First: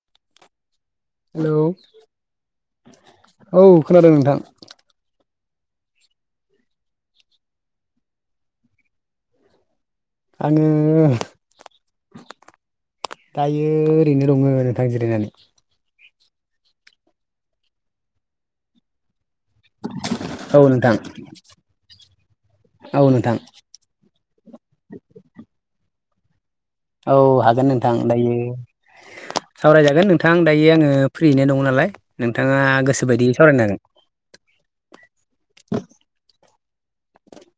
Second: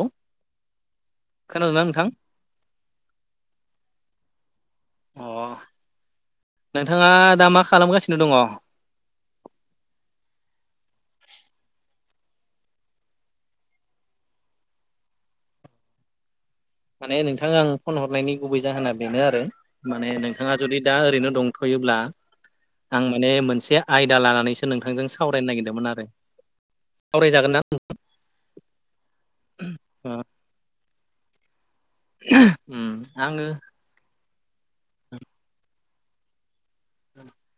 औ हेलौ खोनादोंना नोंथां औ खोनादों नोंथां अ नोंथाङा दा मा खालामगासिनो दङ आङो दायो ओरैनो दङ नोंथां जिरायनानै माने नोंथां आं फन हरनायनि गुबै जाहोना बेनो आरो माने नोंथाङा औ जुदि नोंथां दा ओरैनो दंथ'योब्ला औ आं माने नोंथां मोनसे आयदा लानानैसो नोंथांजों सावरायनो नागिरदोंमोन आरो औ सावरायजागोन ना हागोन नोंथां दायो सावरायजागोन नोंथां दायो आङो फ्रियैनो दङ नालाय नोंथाङा गोसो बायदियै आङो सावरायन हांगोन [inaudible]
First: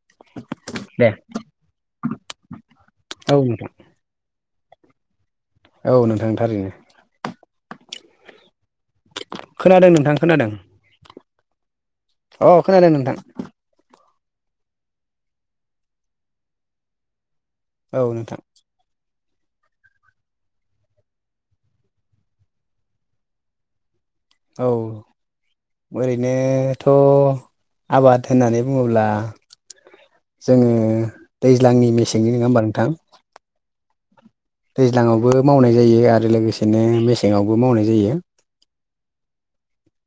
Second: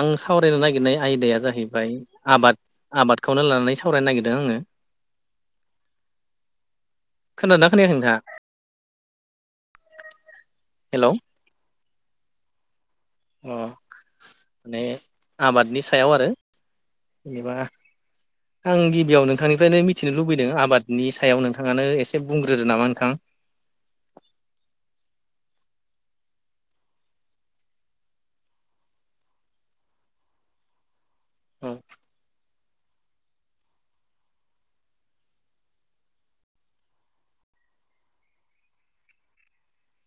आं सावरायनो हागोन नागिरनाय दे आयदाया जाहैबाय आबाद औ आबादखौनो नोंथां लानानै स सावरायनो नागिरदों आङो औ नोंथांथारैनो खोनादोना खोनायाखै नोंथाङा खोनादों नोंथां खोनादों हेलौ अ खोनादों नोंथां अ माने आबादनि सायाव आरो जेनेबा औ नोंथां आं गिबियाव नोंथांनिफ्रायनो मिथिनो लुबैदों आबादनि सायाव नोंथाङानो एसे बुंग्रो नामा नोंथां औ ओरैनोथ' आबाद होननानै बुङोब्ला जोङो औ दैज्लांनि मेसेंनि नोङा होमबा नोंथां दैज्लाङावबो मावनाय जायो आरो लोगोसेनो मेसेङावबो मावनाय जायो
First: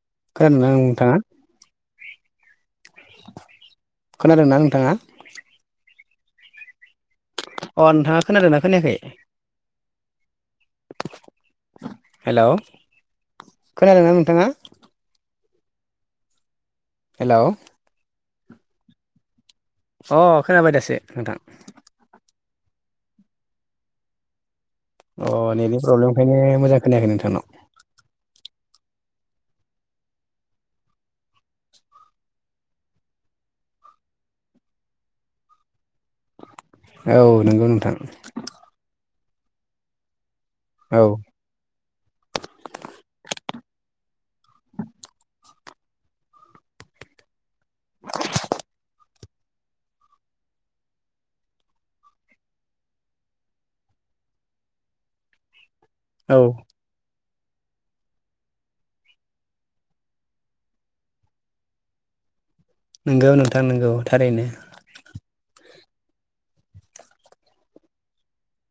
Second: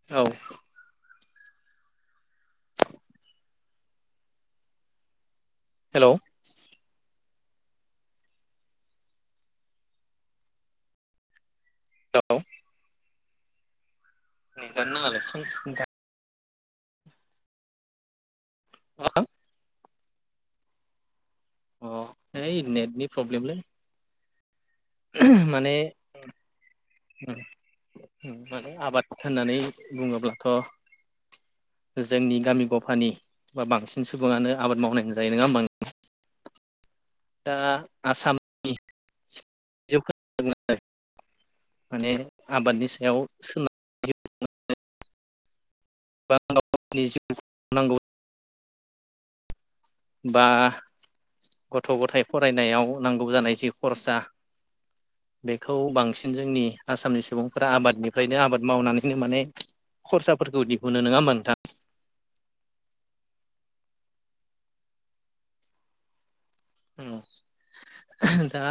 औ नोंथाङा खोनादों ना नोंथाङा हेलौ अ नोंथाङा खोनादों ना खोनायाखै हेलौ खोनादोंना नोंथाङा [unintelligible] हेलौ मोन अ खोनाबाय दासो नोंथां अ हैओइ नेटनि प्रब्लेमलै अ माने नेटनि प्रब्लेमनिखायनो मोजां खोनायाखै नोंथांनाव माने आबाद होननानै बुङोब्लाथ' जोंनि गामि गफानि बा बांसिन सुबुङानो आबाद माव जायो नङा होमबानो औ दा नंगौ नोंथां आसामनि औ माने आबादनि सायाव सोनार [unintelligible] जिउखौ नांगौ बा गथ' गथाय फरायनायाव नांगौ जानाय जि खरसा बेखौ बांसिन औ जोंनि आसामनि सुबुंफोरा आबादनिफ्रायनो आबाद मावनानैनो माने खरसाफोरखौ दिहुनो नङा होमा नोंथाङां नोंगौ नोंथां नोंगौ थारैनो उम दा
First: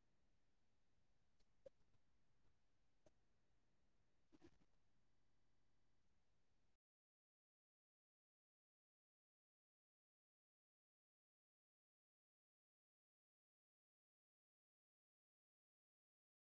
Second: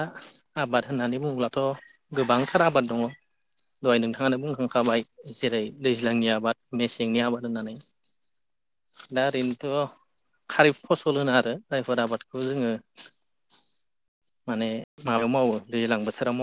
आबाद होननानै बुङोलाथ' गोबांथार आबाद दङ दहाय नोंथाङानो बुंखांखाबाय जेरै दैज्लांनि आबाद मेसेंनि आबाद होननानै दा ओरैनोथ' खारिब फसल होनो आरो जायफोर आबादखौ जोङो माने माबा मावो दैज्लां बोथोराव मावनाय